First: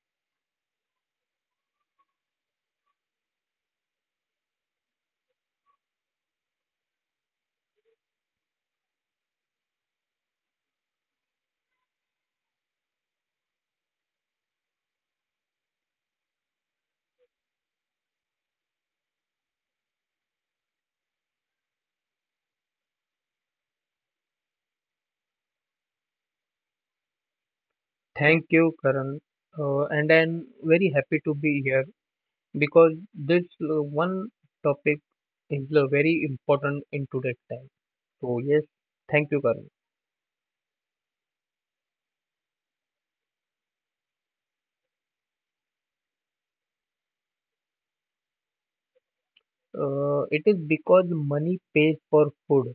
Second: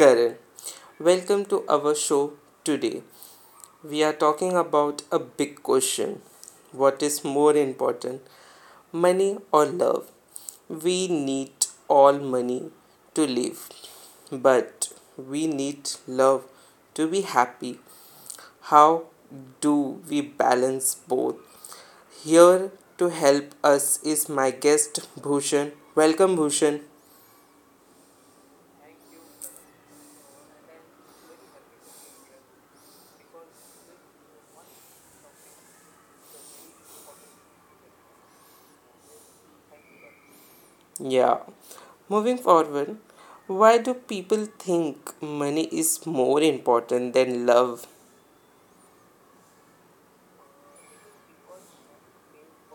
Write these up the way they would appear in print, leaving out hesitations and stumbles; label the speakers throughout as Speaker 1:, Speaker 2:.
Speaker 1: Karan. Welcome to our show today. We are talking about a big question. What is more important, money or love? We need all money to live, but we need love to be happy. How do we balance both? Here to help us is my guest Bhushan. Welcome, Bhushan.
Speaker 2: Thank you, Karan. And I'm very happy to be here because this one topic is very important in today's time. So, yes, thank you, Karan.
Speaker 1: Yeah. Moving forward, why do people think money is more important than love?
Speaker 2: It is because money pays for food,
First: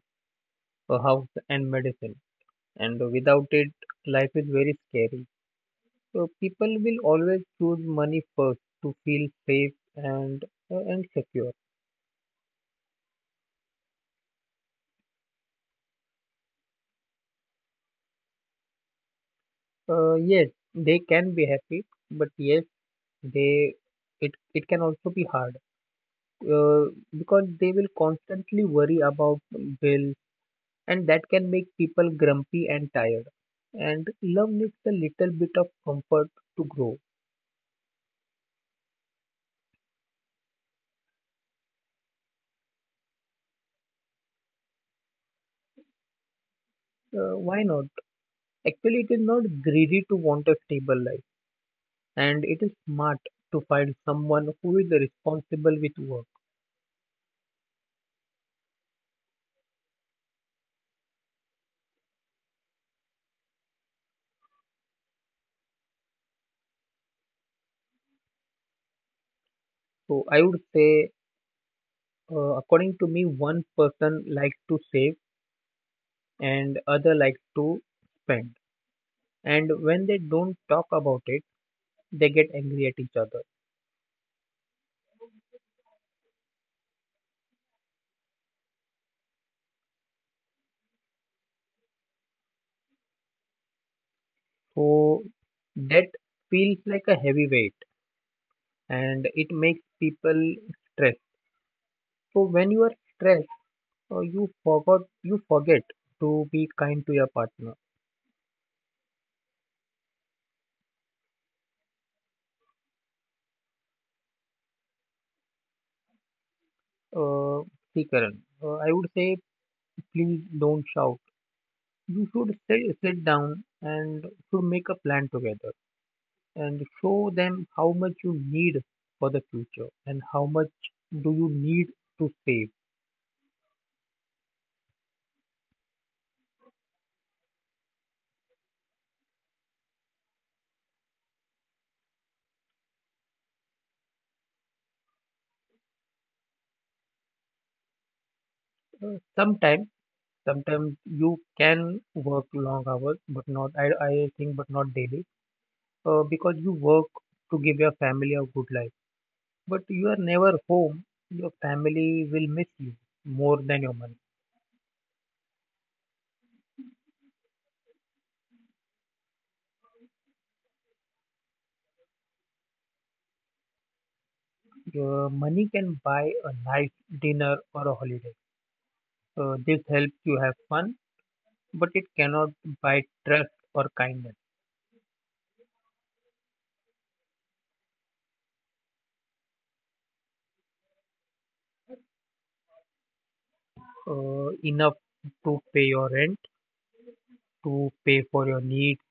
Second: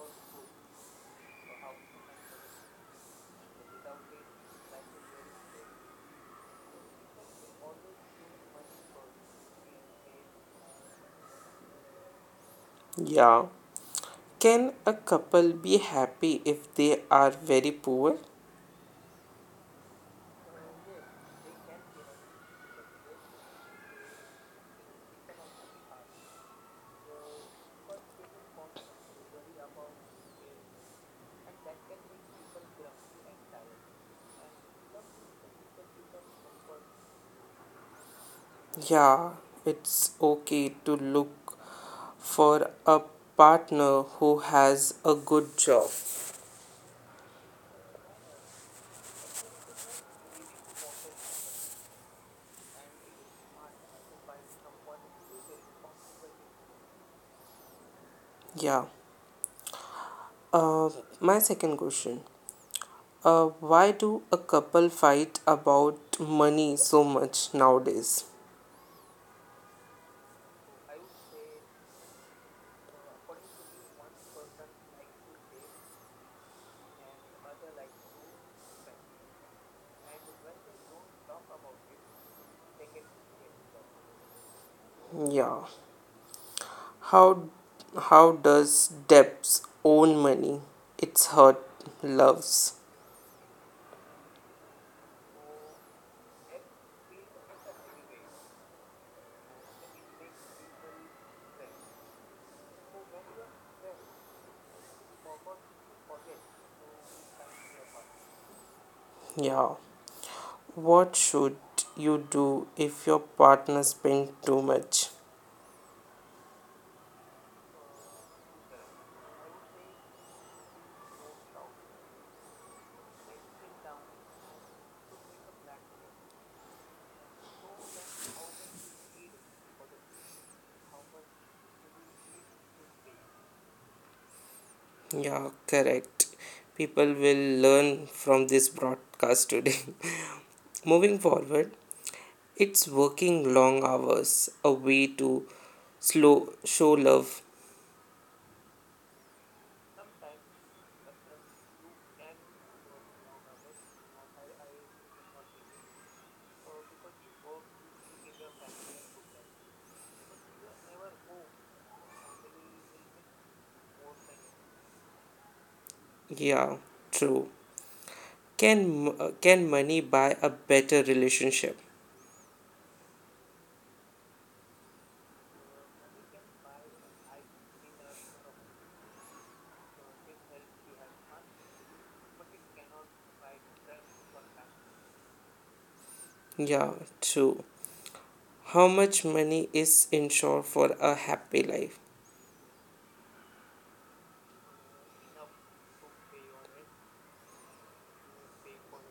Speaker 2: a house, and medicine, and without it, life is very scary. So, people will always choose money first to feel safe and secure.
Speaker 1: Yeah. Can a couple be happy if they are very poor?
Speaker 2: Yes, they can be happy, but yes they it it can also be hard uh, because they will constantly worry about bills, and that can make people grumpy and tired, and love needs a little bit of comfort to grow.
Speaker 1: Yeah, it's okay to look for a partner who has a good job.
Speaker 2: Why not? Actually, it is not greedy to want a stable life, and it is smart to find someone who is responsible with work.
Speaker 1: Yeah. Uh, my second question. Why do a couple fight about money so much nowadays?
Speaker 2: So I would say, according to me, one person likes to save and other likes to spend, and when they don't talk about it, they get angry at each other.
Speaker 1: Yeah. How how does Deb's own money? It's hurt. Love's.
Speaker 2: So that feels like a heavy weight, and it makes people stressed. So when you are stressed, you forget to be kind to your partner.
Speaker 1: Yeah. What should you do if your partner spend too much?
Speaker 2: uh, See, Karan, I would say, please don't shout. You should sit down and should make a plan together, and show them how much you need for the future and how much do you need to save.
Speaker 1: Yeah, correct. People will learn from this broadcast today. Moving forward, it's working long hours a way to slow show love.
Speaker 2: Sometimes, sometimes, you can work long hours, but not, I think, but not daily, because you work to give your family a good life. But you are never home. Your family will miss you more than your money.
Speaker 1: Yeah, true. Can can money buy a better relationship?
Speaker 2: Your money can buy a nice dinner or a holiday. This helps you have fun, but it cannot buy trust or kindness.
Speaker 1: Yeah, true. How much money is insured for a happy life?
Speaker 2: Enough to pay your rent, to pay for your needs,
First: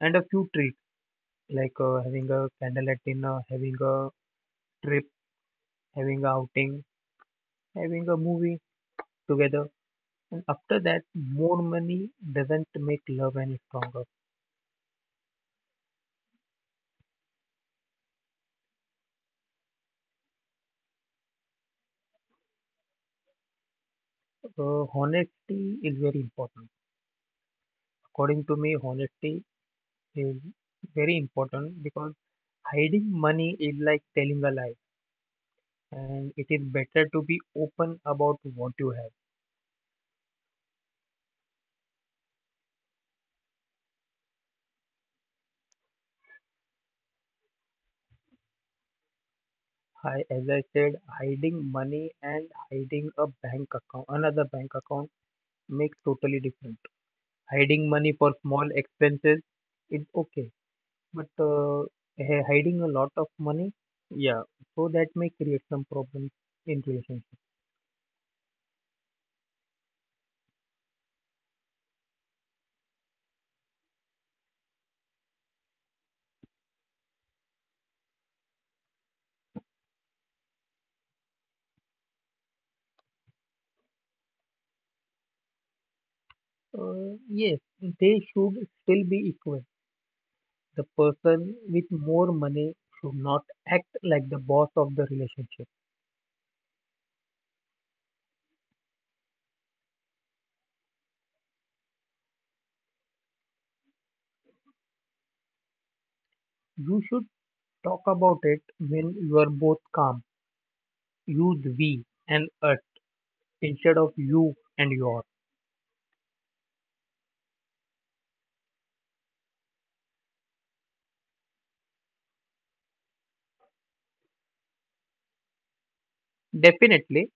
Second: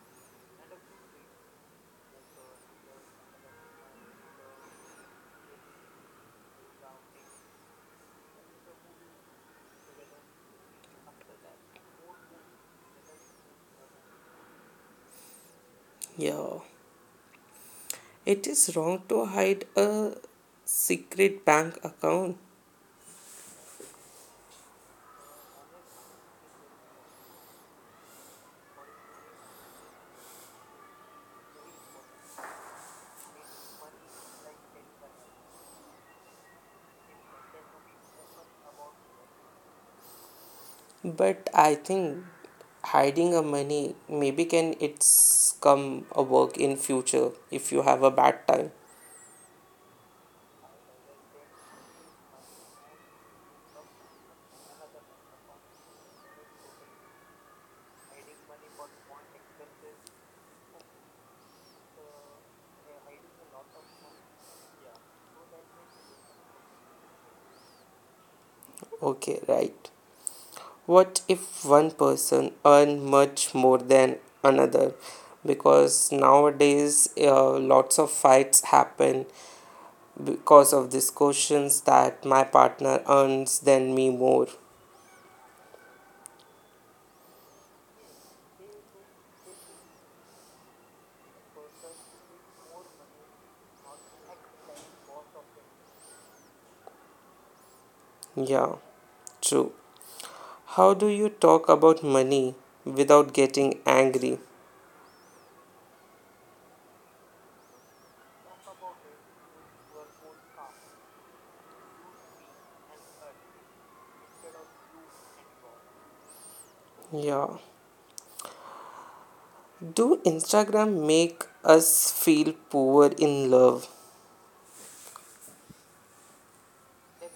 Speaker 2: and a few treats like having a candlelight dinner, having a trip, having a outing, having a movie together. And after that, more money doesn't make love any stronger.
Speaker 1: Yeah, it is wrong to hide a secret bank account,
Speaker 2: Honesty is very important. According to me, honesty is very important because hiding money is like telling a lie, and it is better to be open about what you have.
Speaker 1: but I think hiding a money maybe can it's come a work in future if you have a bad time.
Speaker 2: I, as I said, hiding money and hiding a bank account, another bank account, makes totally different. Hiding money for small expenses is okay, but hiding a lot of money, yeah, so that may create some problems in relationship.
Speaker 1: Okay, right. What if one person earn much more than another? Because nowadays lots of fights happen because of these questions that my partner earns than me more.
Speaker 2: Yes, they should still be equal. The person with more money should not act like the boss of the relationship.
Speaker 1: Yeah, true. How do you talk about money without getting angry?
Speaker 2: You should talk about it when you are both calm. Use we and us instead of you and your.
Speaker 1: Yeah. Do Instagram make us feel poor in love?
Speaker 2: Definitely,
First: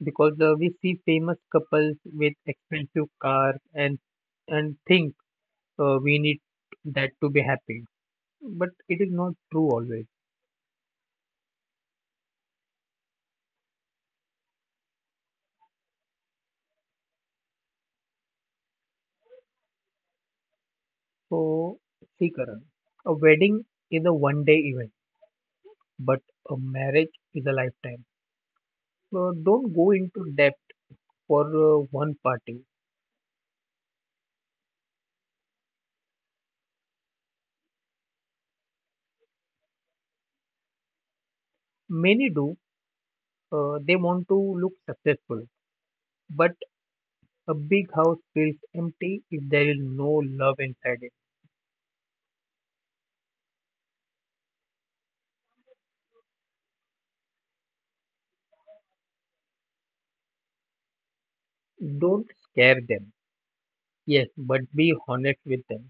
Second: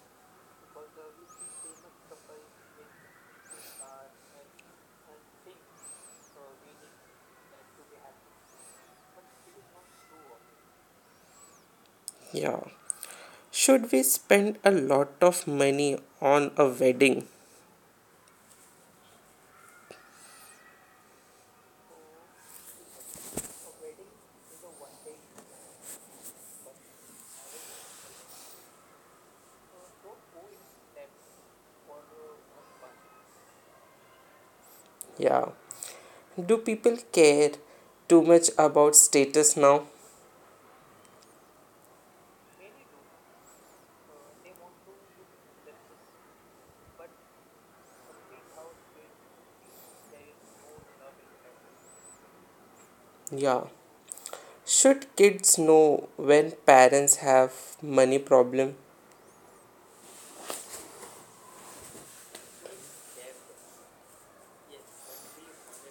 Speaker 2: because we see famous couples with expensive cars, and think we need that to be happy, but it is not true always.
Speaker 1: Yeah. Should we spend a lot of money on a wedding?
Speaker 2: So see, Karan, a wedding is a one day event, but a marriage is a lifetime, so don't go into debt for one party.
Speaker 1: Yeah. Do people care too much about status now?
Speaker 2: Many do. They want to look successful, but a big house feels empty if there is no love inside it.
Speaker 1: Yeah. Should kids know when parents have money problem?
Speaker 2: Don't scare them. Yes, but be honest with them.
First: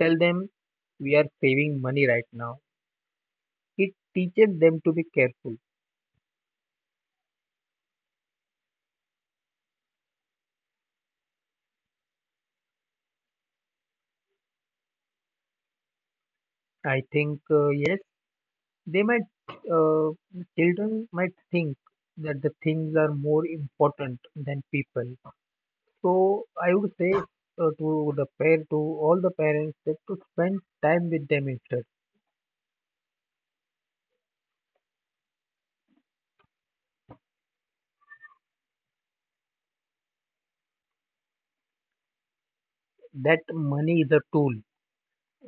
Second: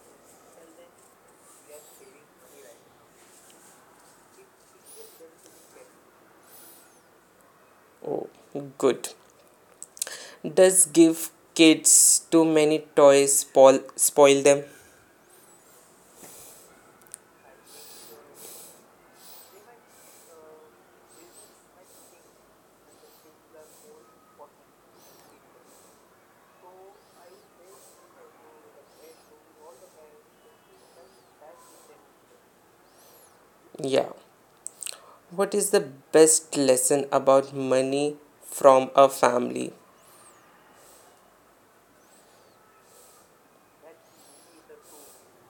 Speaker 2: Tell them, we are saving money right now. It teaches them to be careful.
Speaker 1: Oh, good. Does give kids too many toys spoil them?
Speaker 2: I think, yes, they might, uh, children might think that the things are more important than people. So I would say, to the pair, to all the parents, that to spend time with them instead.
Speaker 1: Yeah. What is the best lesson about money from a family?
Speaker 2: That money is a tool.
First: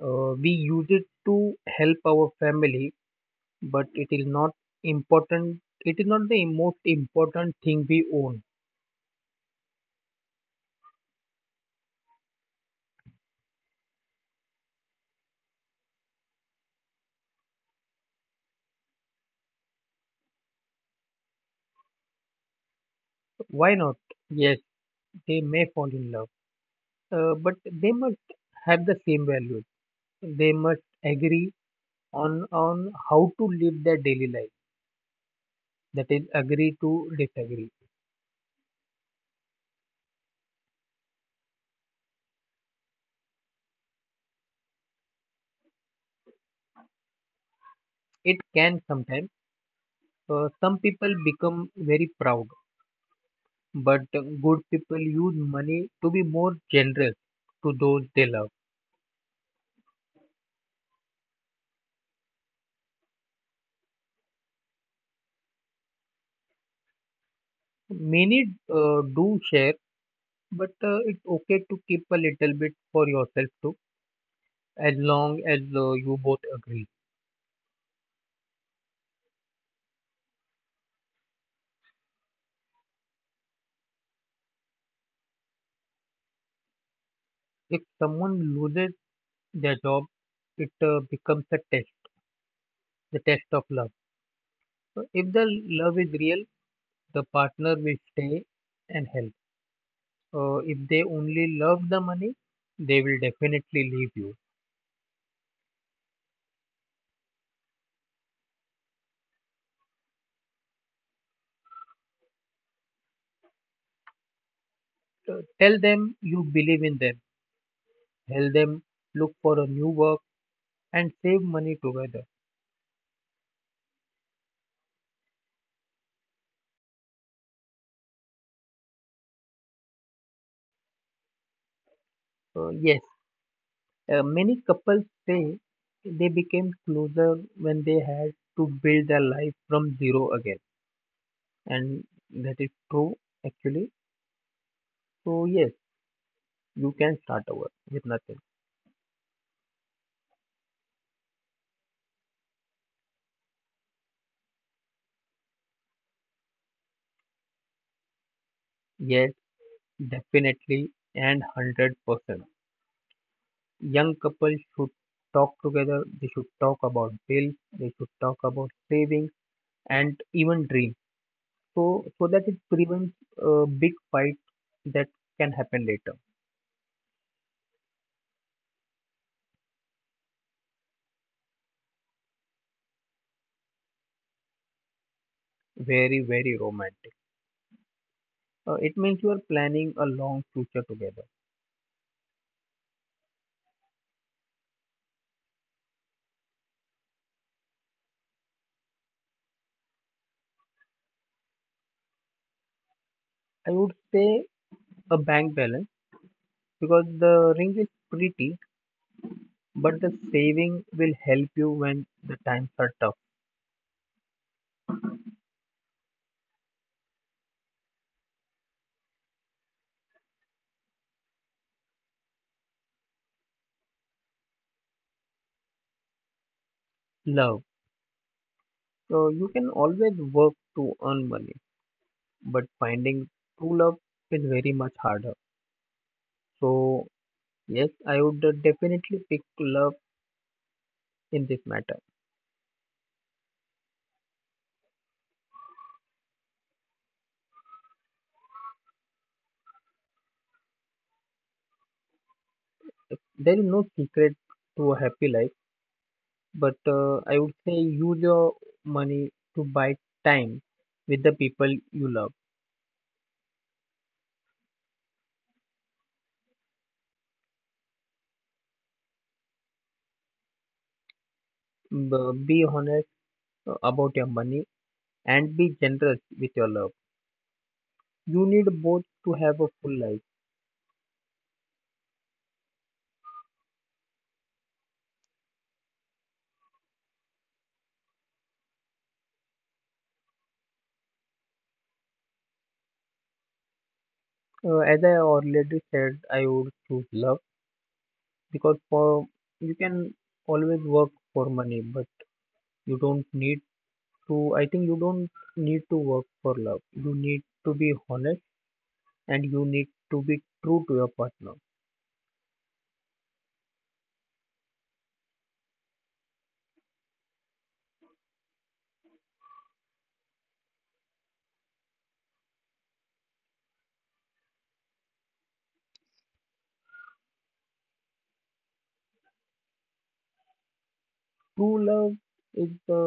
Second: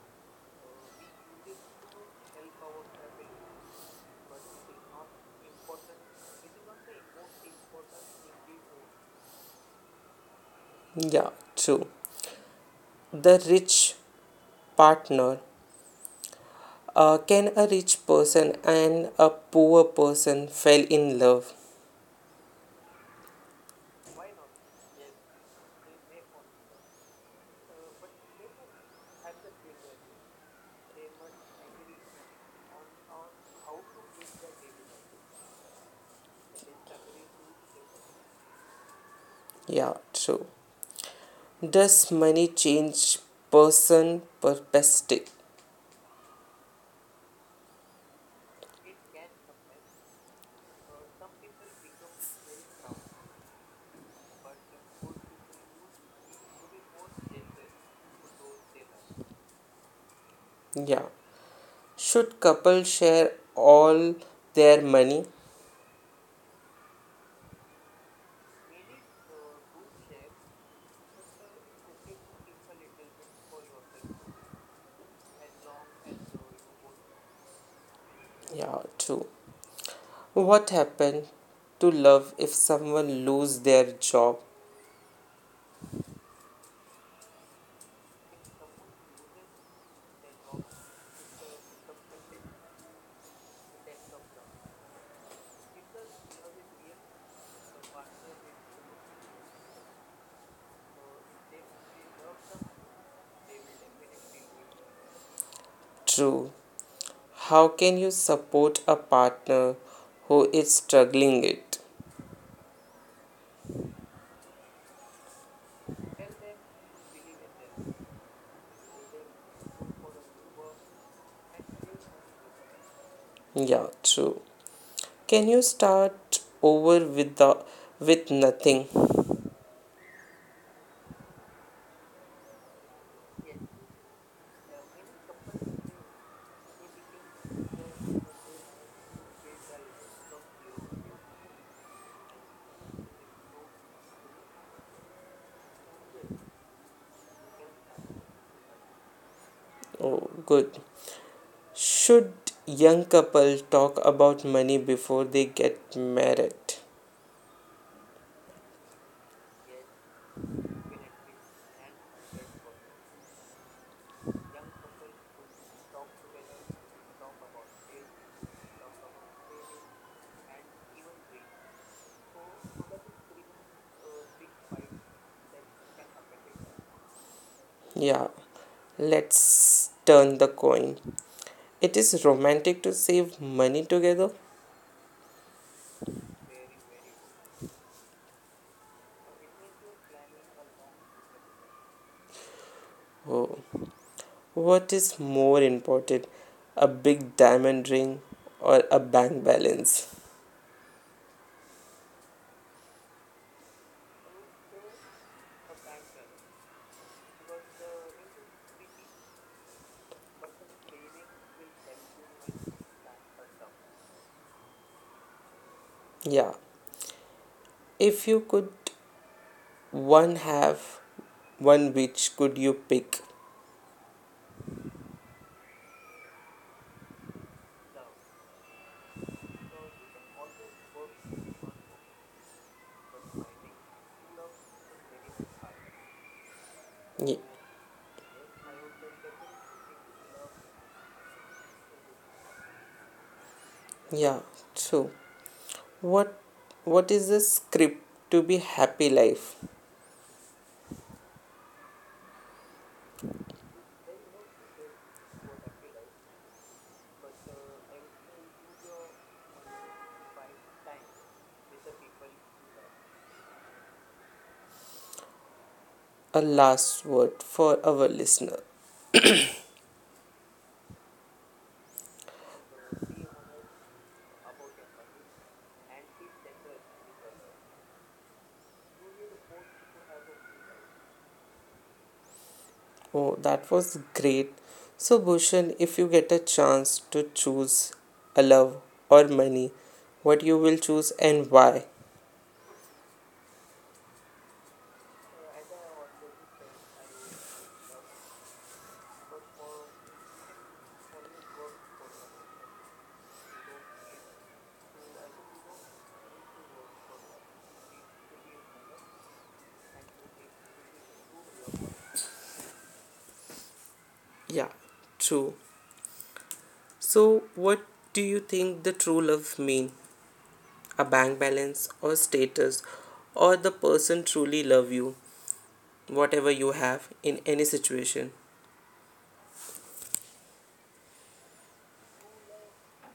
Speaker 2: We use it to help our family, but it is not important. It is not the most important thing we own.
Speaker 1: Yeah, true. The rich partner. Can a rich person and a poor person fell in love?
Speaker 2: Why not? Yes, they may fall in love, but they must have the same values. They must agree on how to live their daily life. That is, agree to disagree.
Speaker 1: Yeah, true. Does money change person perspective?
Speaker 2: It can sometimes. Some people become very proud, but good people use money to be more generous to those they love.
Speaker 1: Yeah. Should couples share all their money?
Speaker 2: Many do share. But it's okay to keep a little bit for yourself too, as long as you both agree.
Speaker 1: Yeah, true. What happened to love if someone lose their job?
Speaker 2: If someone loses their job, it becomes a test, the test of love. So if the love is real, the partner will stay and help. If they only love the money, they will definitely leave you.
Speaker 1: True. How can you support a partner who is struggling it?
Speaker 2: Tell them you believe in them. Tell them, look for a new work and save money together.
Speaker 1: Yeah, true. Can you start over with the with nothing?
Speaker 2: Yes, many couples say they became closer when they had to build their life from zero again, and that is true actually. So, yes, you can start over with nothing.
Speaker 1: Oh, good. Should young couple talk about money before they get married?
Speaker 2: Yes, definitely, and 100%. Young couples should talk together, they should talk about bills, they should talk about savings, and even dreams. So that it prevents a big fight that can happen later.
Speaker 1: Yeah. Let's turn the coin. It is romantic to save money together.
Speaker 2: Very, very romantic. It means you are planning a long future together.
Speaker 1: Oh, what is more important, a big diamond ring or a bank balance?
Speaker 2: I would say a bank balance, because the ring is pretty, but the saving will help you when the times are tough.
Speaker 1: Yeah, if you could one have one which could you pick?
Speaker 2: Love. So you can always work to earn money, but finding true love is very much harder. So
Speaker 1: Ye-
Speaker 2: yes, I would definitely pick love in this matter.
Speaker 1: Yeah, so what what is the script to be happy life?
Speaker 2: There is no secret to a happy life, but I would say use your money to buy time with the people you love.
Speaker 1: A last word for our listener.
Speaker 2: Be honest about your money, and be generous with your love. You need both to have a full life.
Speaker 1: Oh, that was great. So Bhushan, if you get a chance to choose a love or money, what you will choose and why?
Speaker 2: As I already said, I would choose love, because for you can always work for money, but you don't need to, I think you don't need to work for love. You need to be honest, and you need to be true to your partner.
Speaker 1: Yeah, true. So, what do you think the true love mean? A bank balance or status or the person truly love you, whatever you have in any situation?
Speaker 2: True love is the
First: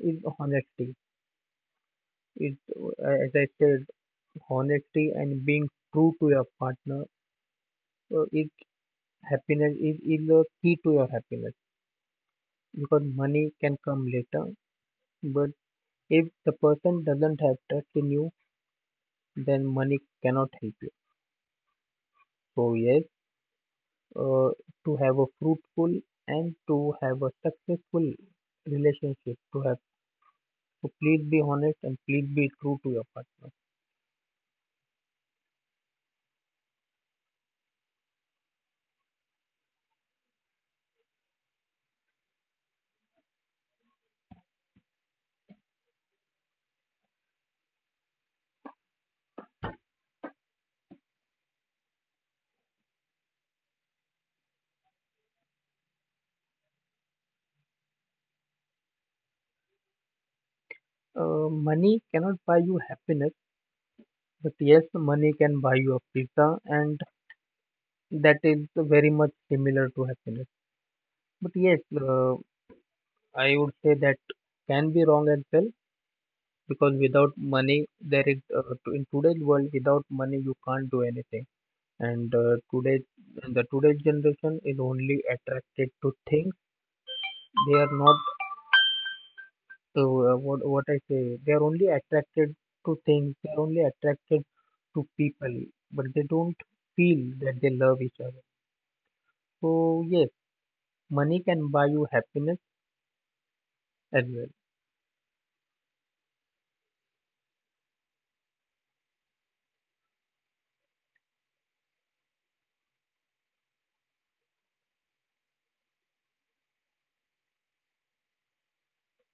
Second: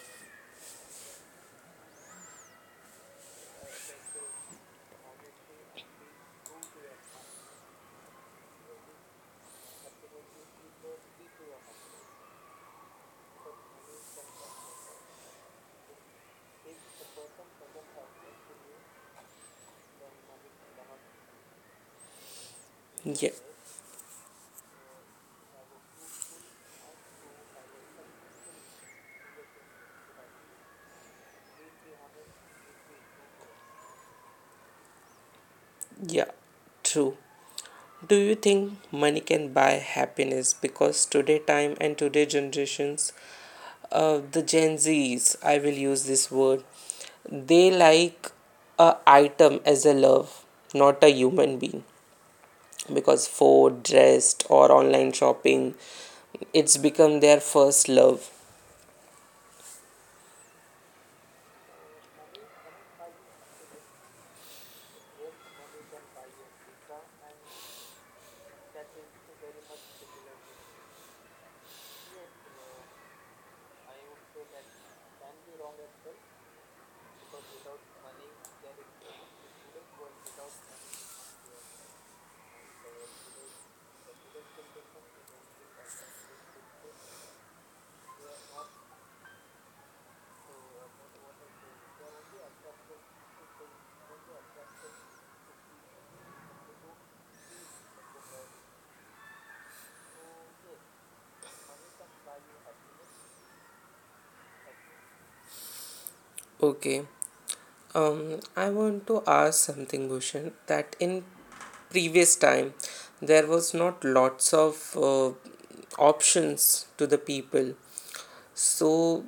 Speaker 2: is honesty, is, as I said, honesty and being true to your partner is happiness, is the key to your happiness, because money can come later. But if the person doesn't have trust in you, then money cannot help you. So yes,
Speaker 1: Yeah,
Speaker 2: uh, to have a fruitful and to have a successful relationship, to please be honest and please be true to your partner.
Speaker 1: yeah, true. Do you think money can buy happiness? Because today time and today generations, the Gen Zs, I will use this word, they like a item as a love, not a human being. Because food, rest, or online shopping, it's become their first love.
Speaker 2: Money cannot buy you happiness, but yes money can buy you a pizza, and that is very much similar to happiness. But yes, I would say that can be wrong as well, because without money, in today's world without money you can't do anything. And today, the today's generation is only attracted to things. They are not to, what I say. They are only attracted to things. They are only attracted to people, but they don't feel that they love each other. So yes, money can buy you happiness as well.
Speaker 1: Okay. I want to ask something, Bhushan, that in previous time there was not lots of options to the people. So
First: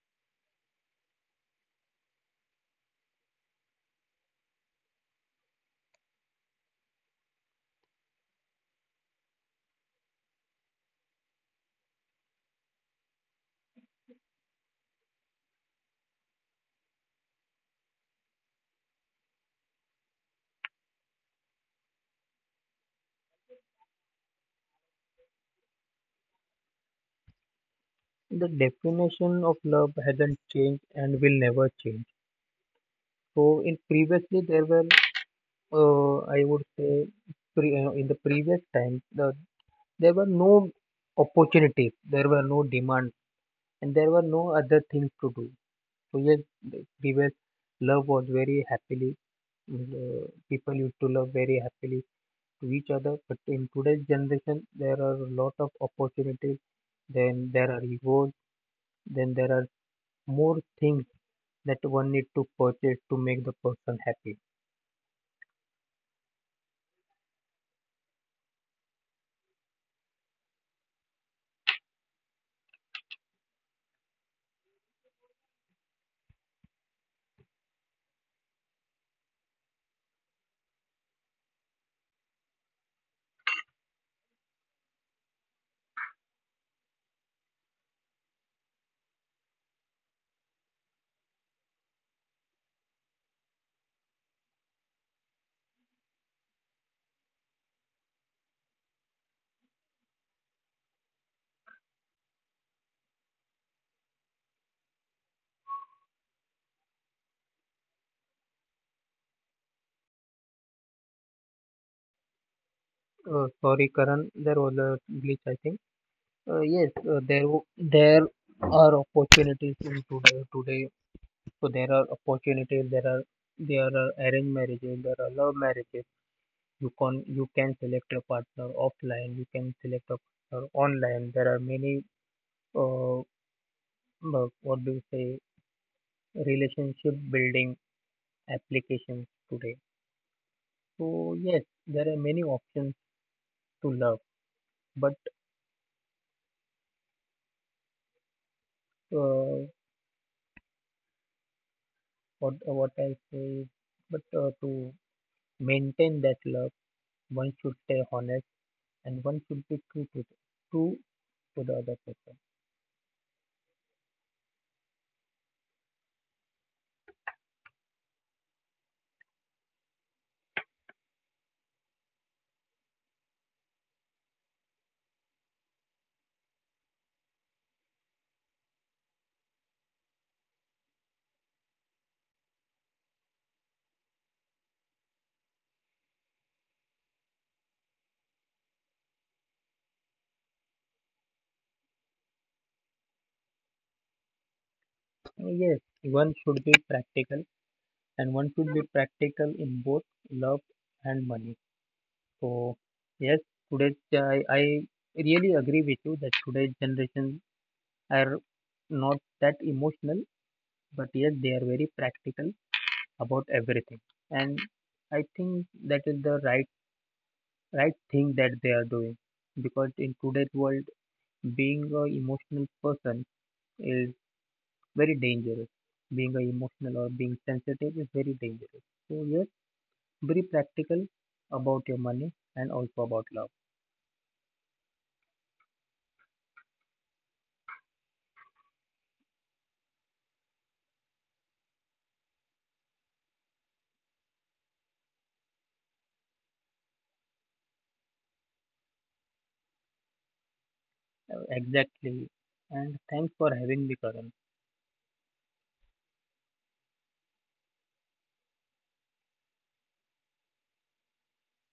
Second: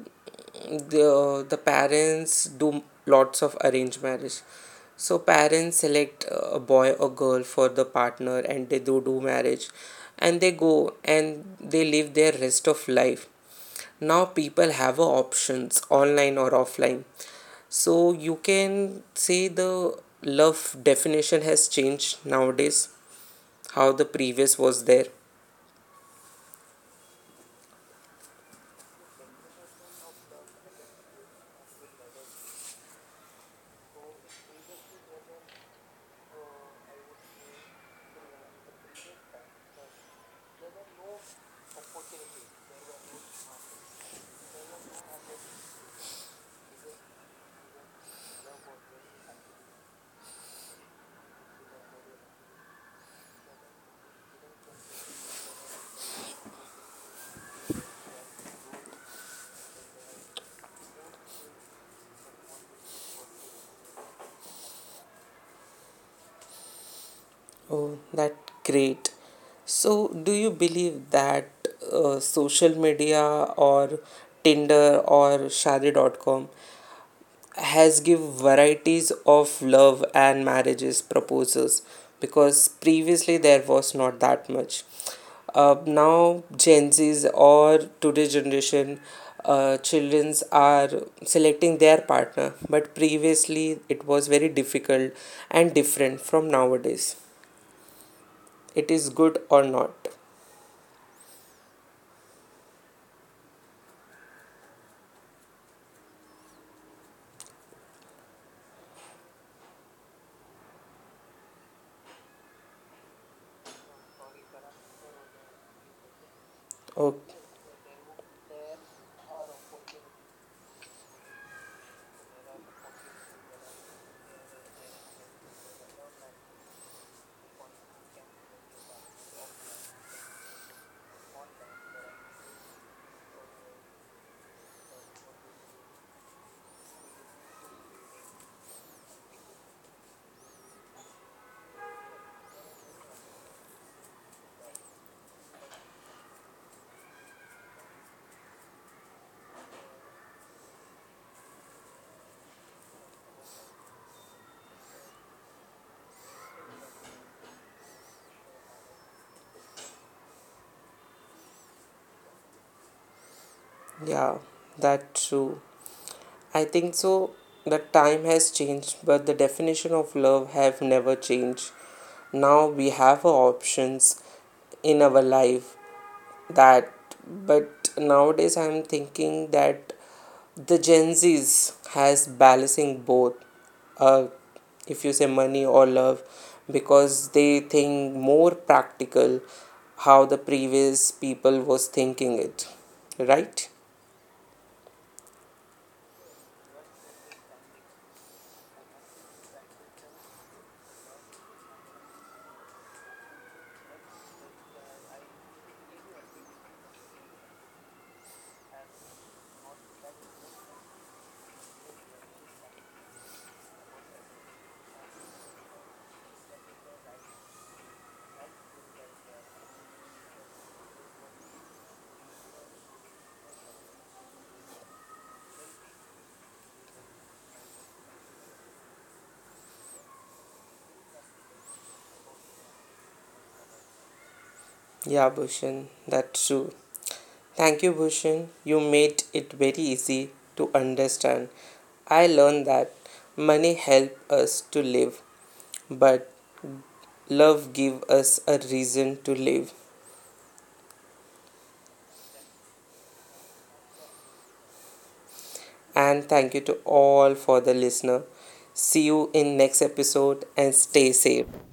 Speaker 1: the parents do lots of arranged marriage. So parents select a boy or girl for the partner and they do marriage and they go and they live their rest of life. Now people have a options online or offline. So you can say the love definition has changed nowadays how the previous was there.
Speaker 2: The definition of love hasn't changed and will never change. So in previously there were, I would say, in the previous times, there were no opportunities, there were no demand, and there were no other things to do. So yes, the previous love was very happily, people used to love very happily to each other. But in today's generation, there are a lot of opportunities. Then there are egos. Then there are more things that one need to purchase to make the person happy.
Speaker 1: Oh, that great. So, do you believe that social media or Tinder or Shadi.com has give varieties of love and marriages proposals because previously there was not that much. Now Gen Zs or today's generation childrens are selecting their partner, but previously it was very difficult and different from nowadays it is good or not.
Speaker 2: Sorry, Karan, there was a glitch, I think.
Speaker 1: Oh,
Speaker 2: There are opportunities in today. So there are opportunities. There are arranged marriages. There are love marriages. You can select a partner offline. You can select a partner online. There are many uh, what do you say, relationship building applications today. So yes, there are many options to love. But uh, what I say, is, but to maintain that love. One should stay honest and one should be true to, true to the other person.
Speaker 1: yeah, that's true. I think so. The time has changed, but the definition of love have never changed. Now we have our options in our life that but nowadays I'm thinking that the Gen Z's has balancing both uh if you say money or love because they think more practical how the previous people was thinking it right.
Speaker 2: And yes, one should be practical and one should be practical in both love and money. So, yes, today I really agree with you that today's generation are not that emotional, but yes, they are very practical about everything. And I think that is the right thing that they are doing, because in today's world being a emotional person is very dangerous. Being a emotional or being sensitive is very dangerous. So yes, be practical about your money and also about love.
Speaker 1: Yeah, Bhushan, that's true. Thank you, Bhushan. You made it very easy to understand. I learned that money help us to live, but love give us a reason to live.
Speaker 2: Exactly. And thanks for having me, Karan.
Speaker 1: And thank you to all for the listener. See you in next episode and stay safe.